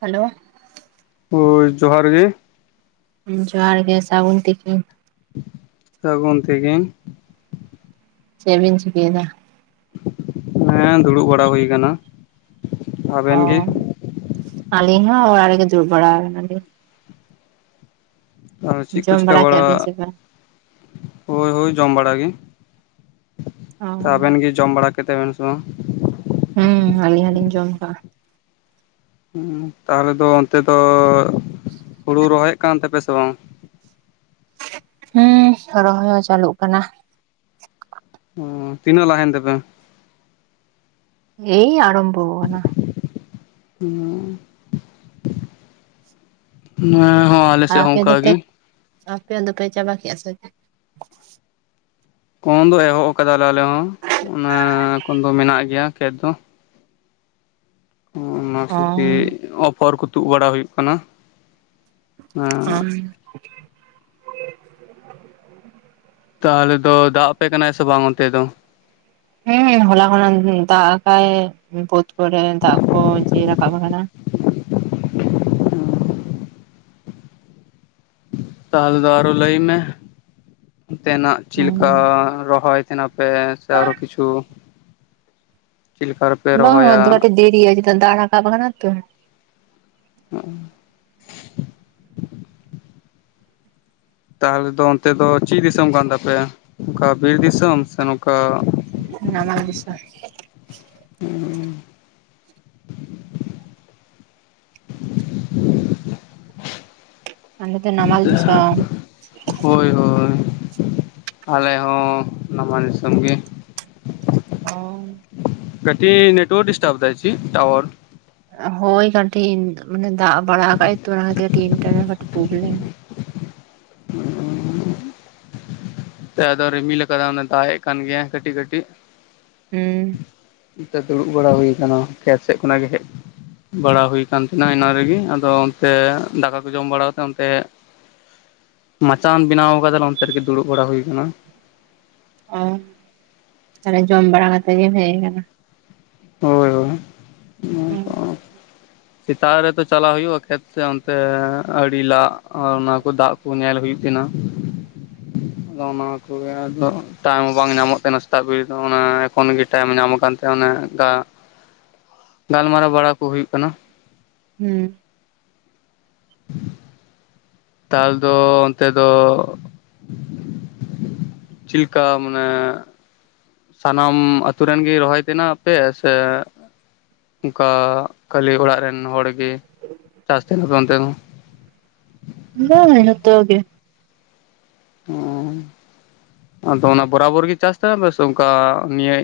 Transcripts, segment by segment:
Hello. ᱦᱳᱭ ᱡᱚᱦᱟᱨ ᱜᱮ᱾ ᱦᱚᱭ ᱡᱚᱦᱟᱨ ᱜᱮ ᱥᱟᱹᱜᱩᱱ ᱛᱤᱠᱤᱱ᱾ ᱥᱟᱹᱜᱩᱱ ᱛᱤᱠᱤᱱ᱾ ᱪᱮᱫ ᱵᱤᱱ ᱪᱤᱠᱟᱹᱭ ᱫᱟ? ᱦᱮᱸ ᱫᱩᱲᱩᱵ ᱵᱟᱲᱟ ᱦᱩᱭ ᱠᱟᱱᱟ᱾ ᱚ ᱟᱞᱤᱧ ᱦᱚᱸ ᱚᱲᱟᱜ ᱨᱮᱜᱮ ᱫᱩᱲᱩᱵ ᱵᱟᱲᱟ ᱟᱠᱟᱱᱟᱞᱤᱧ᱾ ᱟᱨ ᱪᱮᱫ ᱠᱚ ᱡᱚᱢ ᱪᱤᱠᱟᱹ ᱵᱟᱲᱟ ᱠᱮᱫᱟ ᱵᱤᱱ ᱥᱮ ᱵᱟᱝ ᱦᱳᱭ ᱦᱳᱭ ᱡᱚᱢ ᱵᱟᱲᱟ ᱜᱮ, ᱚ ᱟᱵᱮᱱ ᱜᱮ ᱡᱚᱢ ᱵᱟᱲᱟ ᱠᱮᱫᱮ ᱵᱮᱱ ᱥᱮ ᱵᱟᱝ? ᱦᱩᱸ ᱟᱹᱞᱤᱧ ᱦᱚᱸ ᱞᱤᱧ ᱡᱚᱢ ᱟᱠᱟᱜ-ᱟ᱾ ᱛᱟᱦᱚᱞᱮ ᱫᱚ ᱚᱱᱛᱮ ᱫᱚ ᱦᱩᱲᱩ ᱨᱚᱦᱚᱭᱮᱫ ᱠᱟᱱ ᱛᱟᱯᱮᱭᱟ ᱥᱮ ᱵᱟᱝ? ᱦᱩᱸ ᱨᱚᱦᱚᱭ ᱦᱚᱸ ᱪᱟᱹᱞᱩᱜ ᱠᱟᱱᱟ᱾ ᱚ ᱛᱤᱱᱟᱹᱜ ᱞᱟᱦᱟᱭᱮᱱ ᱛᱟᱯᱮᱭᱟ? ᱮᱭ ᱟᱨᱚᱢᱵᱷᱚ ᱠᱟᱱᱟ᱾ [unintelligible] ᱟᱯᱮ ᱫᱚᱯᱮ, ᱜᱮ ᱟᱯᱮ ᱫᱚᱯᱮ ᱪᱟᱵᱟ ᱠᱮᱜᱼᱟ ᱥᱮ ᱪᱮᱫ? ᱠᱚᱱ ᱫᱚ ᱮᱦᱚᱵ ᱟᱠᱟᱫᱟᱞᱮ ᱟᱞᱮ ᱦᱚᱸ, ᱚᱱᱟ ᱠᱚᱱ ᱫᱚ ᱢᱮᱱᱟᱜ ᱜᱮᱭᱟ ᱠᱷᱮᱛ ᱫᱚ᱾ ᱚᱱᱟ ᱠᱚᱜᱮ ᱚ ᱚᱯᱷᱚᱨ ᱠᱚ ᱛᱩᱫ ᱵᱟᱲᱟ ᱦᱩᱭᱩᱜ ᱠᱟᱱᱟ᱾ [unintelligible] ᱛᱟᱦᱚᱞᱮ ᱫᱚ ᱫᱟᱜ ᱟᱯᱮ ᱠᱟᱱᱟᱭ ᱥᱮ ᱵᱟᱝ ᱚᱱᱛᱮ ᱫᱚ? ᱦᱮᱸ ᱦᱚᱞᱟ ᱠᱷᱚᱱ ᱫᱟᱜ ᱟᱠᱟᱭ ᱵᱟᱹᱫᱽ ᱠᱚᱨᱮ ᱫᱟᱜ ᱠᱚᱭ ᱡᱮ ᱨᱟᱠᱟᱵ ᱟᱠᱟᱱᱟ᱾ ᱛᱟᱦᱚᱞᱮ ᱫᱚ ᱟᱨᱚ ᱞᱟᱹᱭ ᱢᱮ ᱚᱱᱛᱮᱱᱟᱜ ᱪᱮᱫ ᱦᱩᱸ ᱞᱮᱠᱟ ᱨᱚᱦᱚᱭ? [unintelligible] ᱯᱮ ᱥᱮ ᱟᱨᱚ ᱠᱤᱪᱷᱩ ᱪᱮᱫ ᱞᱮᱠᱟ ᱵᱟᱝ ᱟ ᱨᱚᱦᱚᱭᱟ [unintelligible] ᱫᱮᱨᱤ-ᱟ ᱪᱮᱫᱟᱜ ᱫᱟᱜ ᱨᱟᱠᱟᱵ ᱠᱟᱫᱟ ᱛᱚ᱾ [inaudible] ᱛᱟᱦᱚᱞᱮ ᱫᱚ ᱚᱱᱛᱮ ᱫᱚ ᱪᱮᱫ ᱫᱤᱥᱚᱢ ᱠᱟᱱ ᱛᱟᱯᱮᱭᱟ? ᱚᱱᱠᱟ ᱵᱤᱨ ᱫᱤᱥᱚᱢ ᱥᱮ ᱱᱚᱝᱠᱟ ᱱᱟᱢᱟᱞ ᱫᱤᱥᱚᱢ᱾ [inaudible] ᱟᱞᱮ ᱫᱚ ᱱᱟᱢᱟᱞ ᱫᱤᱥᱚᱢ᱾ ᱦᱳᱭ ᱦᱳᱭ, ᱟᱞᱮ ᱦᱚᱸ ᱱᱟᱢ ᱫᱤᱥᱚᱢ ᱜᱮ᱾ ᱚᱻ ᱠᱟᱹᱴᱤᱡ ᱱᱮᱴᱚᱣᱟᱨᱠ ᱰᱤᱥᱴᱟᱵ ᱫᱟᱭ ᱥᱤ ᱪᱤᱫ ᱴᱟᱣᱟᱨ? ᱦᱳᱭ ᱠᱟᱹᱴᱤᱡ ᱢᱟᱱᱮ ᱫᱟᱜ ᱵᱟᱲᱟ ᱟᱠᱟᱜᱟᱭ ᱛᱚ ᱚᱱᱟ ᱠᱷᱛᱤᱨ ᱠᱟᱴᱤᱡ ᱤᱱᱴᱟᱨᱱᱮᱴ ᱠᱟᱹᱴᱤᱡ ᱯᱨᱚᱵᱞᱮᱢ᱾ [inaudible] ᱟᱫᱚ ᱨᱤᱢᱤᱞ ᱟᱠᱟᱫᱟ ᱚᱱᱮ ᱫᱟᱜ ᱮᱜ ᱠᱟᱱ ᱜᱮᱭᱟᱭ ᱠᱟᱹᱴᱤᱡ ᱠᱟᱹᱴᱤᱡ᱾ ᱦᱩᱸ ᱫᱩᱲᱩᱵ ᱵᱟᱲᱟ ᱦᱩᱭ ᱟᱠᱟᱱᱟ ᱠᱷᱮᱛ ᱥᱮᱫ ᱠᱷᱚᱱᱟᱜ ᱜᱮ ᱦᱮᱜ ᱵᱟᱲᱟ ᱦᱩᱭ ᱠᱟᱱᱛᱤᱱᱟ ᱚᱱᱟ ᱨᱮᱜᱮ ᱟᱫᱚ ᱚᱱᱛᱮ ᱫᱟᱠᱟ ᱠᱚ ᱡᱚᱢ ᱵᱟᱲᱟ ᱠᱟᱛᱮ ᱚᱱᱛᱮ ᱢᱟᱪᱟᱢ ᱵᱮᱱᱟᱣ ᱟᱠᱟᱫᱟᱞᱮ ᱚᱱᱛᱮ ᱨᱮᱸᱜᱮ ᱫᱩᱲᱩᱵ ᱵᱟᱲᱟ ᱦᱩᱭ ᱠᱟᱱᱟ᱾ ᱚ ᱛᱟᱦᱚᱞᱮ ᱡᱚᱢ ᱵᱟᱲᱟ ᱠᱟᱛᱮ ᱜᱮ ᱦᱮᱡ ᱠᱟᱱᱟ᱾ ᱦᱳᱭ ᱦᱳᱭ, [unintelligible] ᱥᱮᱛᱟᱜ ᱨᱮ ᱛᱚ ᱪᱟᱞᱟᱜ ᱦᱩᱭᱩᱜᱼᱟ ᱠᱷᱮᱛ ᱥᱮ ᱚᱱᱛᱮ ᱟᱹᱲᱤ ᱞᱟᱜ ᱚᱱᱟ ᱠᱚ ᱫᱟᱜ ᱠᱚ ᱧᱮᱞ ᱦᱩᱭᱩᱜ ᱛᱮᱱᱦᱟ ᱾ [unintelligible] ᱟᱫᱚ ᱚᱱᱟ ᱠᱚ ᱜᱮ ᱟᱫᱟ ᱴᱟᱝ ᱵᱟᱝ ᱧᱟᱢᱚᱜ ᱛᱟᱦᱮᱸ ᱥᱮᱛᱟᱜ ᱵᱮ ᱚᱱᱟ ᱮᱠᱷᱚᱱ ᱜᱮ ᱴᱟᱭᱤᱢ ᱧᱟᱢ ᱠᱟᱱ ᱛᱟᱦᱮᱱᱟ ᱾ ᱛᱮ ᱚᱱᱮ ᱫᱟᱜ, [unintelligible] ᱜᱟᱞᱢᱟᱨᱟᱣ ᱵᱟᱲᱟ ᱠᱚ ᱦᱩᱭᱩᱜ ᱠᱟᱱᱟ ᱾ ᱦᱩᱸ, [unintelligible] ᱛᱟᱞ ᱫᱚ ᱚᱱᱛᱮ ᱫᱚ, ᱪᱤᱞ ᱞᱮᱠᱟ ᱢᱟᱱᱮ? ᱥᱟᱱᱟᱢ ᱟᱹᱛᱩ ᱨᱮᱱ ᱜᱤ ᱨᱚᱦᱚᱭ ᱛᱮᱱᱟ ᱯᱮ ᱥᱮ? ᱚᱝᱠᱟ ᱠᱷᱟᱹᱞᱤ ᱚᱲᱟᱜ ᱨᱮᱱ ᱦᱚᱲ ᱜᱮ ᱪᱟᱥ ᱛᱟᱦᱮᱱᱟ ᱚᱱᱛᱮ, ᱵᱟᱝᱼᱟ ᱡᱚᱛᱚ ᱜᱮ, ᱚᱻ ᱟᱫᱚ ᱚᱱᱟ ᱵᱚᱨᱟᱵᱳᱨ ᱜᱮ ᱪᱟᱥ ᱛᱟᱦᱮ ᱚᱝᱠᱟ ᱱᱤᱭᱟᱹ,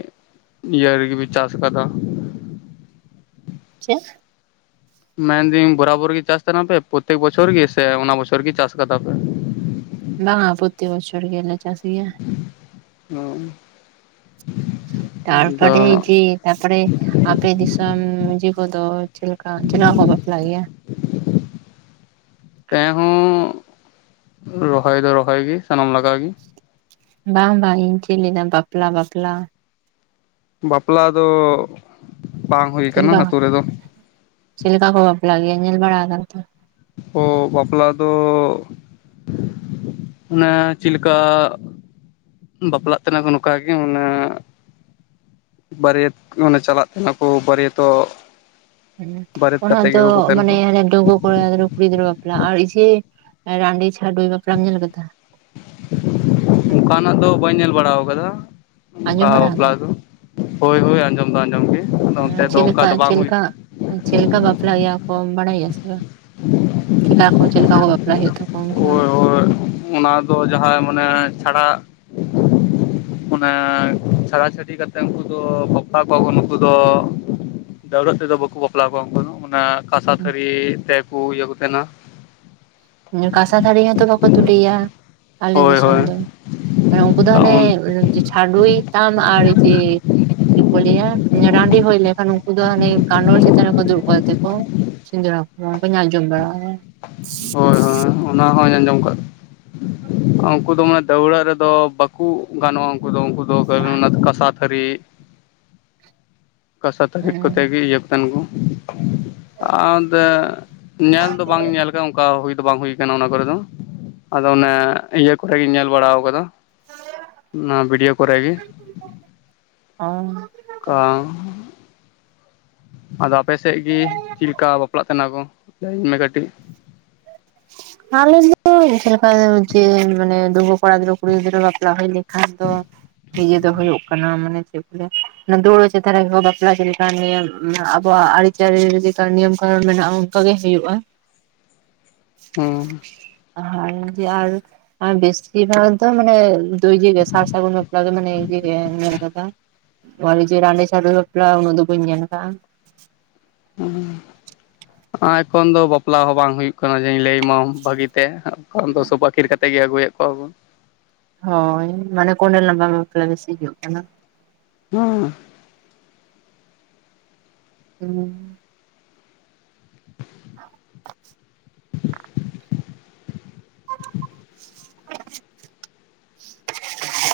ᱤᱭᱟᱹ ᱨᱮ ᱜᱮ ᱯᱮ ᱪᱟᱥ ᱟᱠᱟᱫᱟ? ᱪᱮᱫ? ᱢᱮᱱᱫᱟᱹᱧ ᱵᱚᱨᱟᱵᱳᱨ ᱜᱮ ᱪᱟᱥ ᱛᱟᱦᱮᱱᱟ ᱯᱮ ᱥᱮ ᱯᱨᱚᱛᱛᱮᱠ ᱵᱚᱪᱷᱚᱨ ᱜᱮ ᱥᱮ ᱚᱱᱟ ᱵᱚᱪᱷᱚᱨ ᱜᱮ ᱪᱟᱥ ᱠᱟᱫᱟ ᱯᱮ? ᱵᱟᱝᱟ ᱯᱳᱛᱮᱠ ᱵᱪᱷᱚᱨ ᱜᱮ ᱨᱮ ᱪᱟᱥᱟ, ᱜᱮᱭᱟ, ᱛᱟᱨᱯᱟᱨᱮ ᱟᱫᱚ ᱡᱮ ᱛᱟᱯᱚᱨᱮ ᱟᱯᱮ ᱫᱤᱥᱚᱢ ᱤᱭᱟᱹ ᱠᱚ ᱫᱚ ᱪᱮᱫ ᱞᱮᱠᱟ ᱡᱮᱞᱟ ᱠᱚ ᱵᱟᱯᱞᱟᱜ ᱜᱮᱭᱟ? ᱛᱮᱦᱚᱸ ᱨᱚᱦᱚᱭ ᱫᱚ ᱨᱚᱦᱚᱭ ᱜᱮ ᱥᱟᱱᱟᱢ ᱞᱟᱠᱟᱜᱮ, ᱵᱟᱝ ᱵᱟᱝ ᱤᱧ ᱪᱮᱫ ᱞᱟᱹᱭᱫᱟ ᱵᱟᱯᱞᱟ ᱵᱟᱯᱞᱟ? ᱵᱟᱯᱞᱟ ᱫᱚ ᱵᱟᱝ ᱦᱩᱭ ᱪᱮᱫ ᱟᱠᱟᱱᱟ ᱞᱮᱠᱟ ᱟᱹᱛᱩ ᱨᱮ ᱫᱚ ᱾ ᱪᱮᱫ ᱞᱮᱠᱟ ᱠᱚ ᱵᱟᱯᱞᱟᱜ ᱜᱮᱭᱟ ᱧᱮᱞ ᱵᱟᱲᱟ ᱟᱠᱟᱫ ᱛᱚ? ᱳ ᱵᱟᱯᱞᱟ ᱫᱚ, ᱚᱱᱮ ᱪᱤᱞ ᱞᱮᱠᱟ ᱵᱟᱯᱞᱟᱜ ᱛᱮᱱᱟ ᱠᱚ ᱱᱚᱝᱠᱟᱜ ᱜᱮ ᱢᱟᱱᱮ, ᱵᱟᱹᱨᱤᱭᱟᱹᱛ ᱚᱱᱮ ᱪᱟᱞᱟᱜ ᱛᱟᱦᱮᱱᱟ ᱠᱚ ᱵᱟᱹᱨᱤᱭᱟᱹᱛᱚᱜ, ᱦᱩᱸ ᱻᱚ ᱚᱱᱟ ᱫᱚ ᱛᱟᱦᱮᱱ ᱠᱚ ᱢᱟᱱᱮ ᱰᱟᱝᱜᱩᱣ ᱠᱚ, ᱠᱚᱲᱟ ᱜᱤᱫᱽᱨᱟᱹ ᱠᱩᱲᱤ ᱜᱤᱫᱽᱨᱟᱹ ᱵᱟᱯᱞᱟ ᱟᱨ ᱤᱭᱟᱹ ᱨᱟᱺᱰᱤ ᱪᱷᱟᱰᱩᱭᱤ ᱵᱟᱯᱞᱟᱢ ᱧᱮᱞ ᱟᱠᱟᱫᱟ? ᱚᱝᱠᱟᱱᱟᱜ ᱫᱚ ᱵᱟᱹᱧ ᱧᱮᱞ ᱵᱟᱲᱟ ᱠᱟᱫᱟ ᱚᱝᱠᱟ ᱟᱸᱡᱚᱢ ᱵᱟᱲᱟ ᱵᱟᱯᱞᱟ ᱟᱠᱟᱫᱟ ᱫᱚ, ᱦᱳᱭ ᱦᱳᱭ ᱟᱸᱡᱚᱢ ᱫᱚ ᱟᱸᱡᱚᱢ ᱜᱮ ᱟᱫᱚ ᱚᱱᱛᱮ ᱫᱚ ᱚᱝᱠᱟ ᱫᱚ ᱵᱟᱝ ᱦᱩᱭ ᱠᱟᱱᱟ, ᱪᱮᱞ ᱞᱮᱠᱟ ᱵᱟᱯᱞᱟ ᱜᱮᱭᱟ ᱠᱚ ᱵᱟᱲᱟᱭᱟᱢ ᱥᱮ ᱵᱟᱝ? ᱪᱮᱠᱟ ᱠᱚ ᱪᱮᱫ ᱞᱮᱠᱟ ᱠᱚ ᱵᱟᱯᱞᱟᱜ ᱦᱳᱭᱳᱜ ᱛᱟᱠᱚᱣᱟ ᱩᱱᱠᱩᱣᱟᱜ? ᱛᱚ ᱚᱱᱟ ᱫᱚ ᱡᱟᱦᱟᱸᱭ ᱢᱟᱱᱮ ᱪᱷᱟᱲᱟ, ᱚᱱᱟ ᱪᱷᱟᱲᱟ ᱪᱷᱟᱹᱲᱤ ᱠᱟᱛᱮᱫ ᱩᱱᱠᱩ ᱫᱚ ᱵᱟᱯᱞᱟ ᱠᱚᱶᱟ ᱠᱚ ᱱᱩᱠᱩ ᱫᱚ, ᱫᱟᱹᱣᱨᱟᱹᱜ ᱛᱮ ᱫᱚ ᱵᱟᱠᱚ ᱵᱟᱯᱞᱟ ᱠᱚᱣᱟ ᱩᱱᱠᱩ ᱫᱚ ᱚᱱᱟ ᱠᱟᱸᱥᱟ ᱛᱷᱟᱹᱨᱤ ᱛᱮᱠᱚ ᱤᱭᱟᱹ ᱠᱚ ᱛᱟᱦᱮᱸᱱᱟ ᱾ ᱠᱟᱸᱥᱟ ᱛᱷᱟᱹᱨᱤ ᱦᱚᱸᱛᱚ ᱵᱟᱠᱚ ᱛᱩᱞᱟᱹᱭᱟ ᱟᱞᱮ ᱦᱳᱭ ᱫᱤᱥᱚᱢ ᱦᱳᱭ ᱫᱚ, ᱩᱱᱠᱩ ᱫᱚ ᱦᱟᱱᱮ ᱦᱳᱭ ᱪᱷᱟᱰᱩᱭᱤ ᱛᱟᱢ ᱟᱨ ᱡᱮ ᱪᱮᱫ ᱠᱚ ᱞᱟᱹᱭᱟ ᱨᱟᱺᱰᱤ ᱦᱳᱭ ᱞᱮᱠᱷᱟᱱ ᱩᱱᱠᱩ ᱫᱚ ᱦᱟᱱᱮ ᱜᱟᱸᱰᱳ ᱪᱮᱛᱟᱱ ᱨᱮ ᱠᱚ ᱠᱚ ᱫᱩᱨᱩᱵ ᱠᱚ ᱛᱮ ᱠᱚ, ᱥᱮ. ᱫᱽᱨᱟ ᱠᱚ ᱚᱝᱠᱟ ᱟᱡᱚᱢ ᱵᱟᱲᱟ ᱠᱟᱫᱟ ᱾ ᱦᱳᱭ ᱦᱳᱭ ᱚᱱᱟ ᱦᱚᱸᱧ ᱟᱸᱡᱚᱢ ᱠᱟᱜ ᱩᱱᱠᱩ ᱫᱚ ᱢᱟ ᱫᱟᱹᱣᱲᱟᱹ ᱨᱮ ᱫᱚ ᱵᱟᱠᱚ ᱜᱟᱱᱚᱜᱼᱟ ᱩᱱᱠᱩ ᱫᱚ ᱩᱱᱠᱩ ᱫᱚ ᱚᱱᱟ ᱫᱚ ᱠᱟᱥᱟ ᱦᱟᱹᱨᱤ ᱠᱟᱥᱟ ᱛᱟᱹᱦᱤᱫ ᱠᱚᱛᱮ ᱦᱮᱸ ᱜᱮ ᱤᱭᱟ ᱠᱟᱱ ᱠᱚ ᱟᱫᱚ ᱧᱮᱞ ᱫᱚ ᱵᱟᱝ ᱧᱮᱞ ᱜᱮ ᱚᱱᱠᱟ ᱦᱩᱭ ᱫᱚ ᱵᱟᱝ ᱦᱩᱭ ᱠᱟᱱᱟ ᱚᱱᱟ ᱠᱚᱨᱮ ᱫᱚ᱾ ᱟᱫᱚ ᱚᱱᱮ ᱤᱭᱟᱹ ᱠᱚᱨᱮᱜᱤᱧ ᱧᱮᱞ ᱵᱟᱲᱟᱣ ᱠᱟᱫᱟ ᱚᱱᱟ ᱵᱷᱤᱰᱭᱳ ᱠᱚᱨᱮ ᱜᱮ᱾ ᱟᱢ ᱠᱟ ᱟᱫᱚ ᱟᱯᱮᱥᱮᱫ ᱜᱤ ᱪᱮᱫ ᱞᱮᱠᱟ ᱵᱟᱯᱞᱟᱜ ᱠᱟᱱᱟ ᱠᱚ ᱢᱮ ᱠᱟᱹᱴᱤᱡ? [unintelligible] ᱳᱭ ᱪᱮᱫ ᱞᱮᱠᱟ ᱡᱮ ᱢᱟᱱᱮ ᱫᱩᱵᱩ ᱠᱚᱲᱟ ᱜᱤᱫᱽᱨᱟᱹ ᱠᱩᱲᱤ ᱜᱤᱫᱽᱨᱟᱹ ᱵᱟᱯᱞᱟ ᱦᱩᱭ ᱞᱮᱠᱷᱟᱱ ᱫᱚ ᱱᱤᱡᱮ ᱫᱚ ᱦᱩᱭᱩᱜ ᱠᱟᱱᱟ ᱢᱟᱱᱮ ᱪᱮᱫ ᱞᱮᱠᱟ ᱚᱱᱮ ᱫᱟᱹᱲᱟ ᱪᱮᱛᱟᱱ ᱨᱮ ᱜᱮᱠᱚ ᱵᱟᱯᱞᱟ ᱪᱮᱫ ᱞᱮᱠᱟ ᱱᱤᱭᱚᱢ ᱢᱟᱱᱮ ᱟᱵᱚᱣᱟᱜ ᱟᱨᱤ ᱪᱟᱨᱤ ᱨᱮ ᱪᱮᱫᱠᱟ ᱱᱤᱭᱚᱢ ᱠᱟᱨᱚᱱ ᱢᱮᱱᱟᱜᱼᱟ ᱚᱱᱠᱟ ᱜᱮ ᱦᱩᱭᱩᱜᱼᱟ᱾ ᱦᱚᱸ᱾ ᱦᱟᱨ ᱡᱮ ᱟᱨ, ᱟᱨ ᱵᱮᱥᱤᱨ ᱵᱷᱟᱜ ᱫᱚ ᱢᱟᱱᱮ ᱫᱚ ᱤᱭᱟᱹᱜᱮ ᱥᱟᱨ ᱥᱟᱹᱜᱩᱱ ᱵᱟᱯᱞᱟ ᱫᱚ ᱢᱟᱱᱮ ᱤᱭᱟ ᱜᱮ ᱧᱮᱞ ᱠᱟᱫᱟ᱾ ᱚᱞᱮ ᱡᱮ ᱨᱟᱱᱵᱮ ᱪᱷᱟᱰᱩᱭᱤ ᱵᱟᱯᱞᱟ ᱩᱱᱟᱹᱜ ᱫᱚ ᱵᱟ. ᱧ ᱧᱮᱞ ᱠᱟᱜ-ᱟ᱾ ᱚᱦ᱾ ᱟ ᱮᱠᱷᱚᱱ ᱫᱚ ᱵᱟᱯᱞᱟ ᱦᱚᱸ ᱵᱟᱝ ᱦᱩᱭᱩᱜ ᱠᱟᱱᱟ ᱡᱮᱧ ᱞᱟᱹᱭ ᱢᱟᱣ ᱵᱷᱟᱹᱜᱤ ᱛᱮ ᱠᱟᱨᱚᱱ ᱫᱚ ᱥᱚᱵ ᱟᱹᱠᱤᱨ ᱠᱟᱛᱮ ᱜᱮ ᱟᱹᱜᱩᱭᱮᱫ ᱠᱚᱣᱟ ᱵᱚᱱ᱾ ᱦᱳᱭ ᱢᱟᱱᱮ ᱠᱚᱸᱰᱮᱞ ᱞᱟᱢᱵᱟ ᱵᱟᱯᱞᱟ ᱵᱮᱥᱤ ᱦᱩᱭᱩᱜ ᱠᱟᱱᱟ᱾ ᱦᱩᱸ᱾ ᱦᱩᱸ᱾ [inaudible]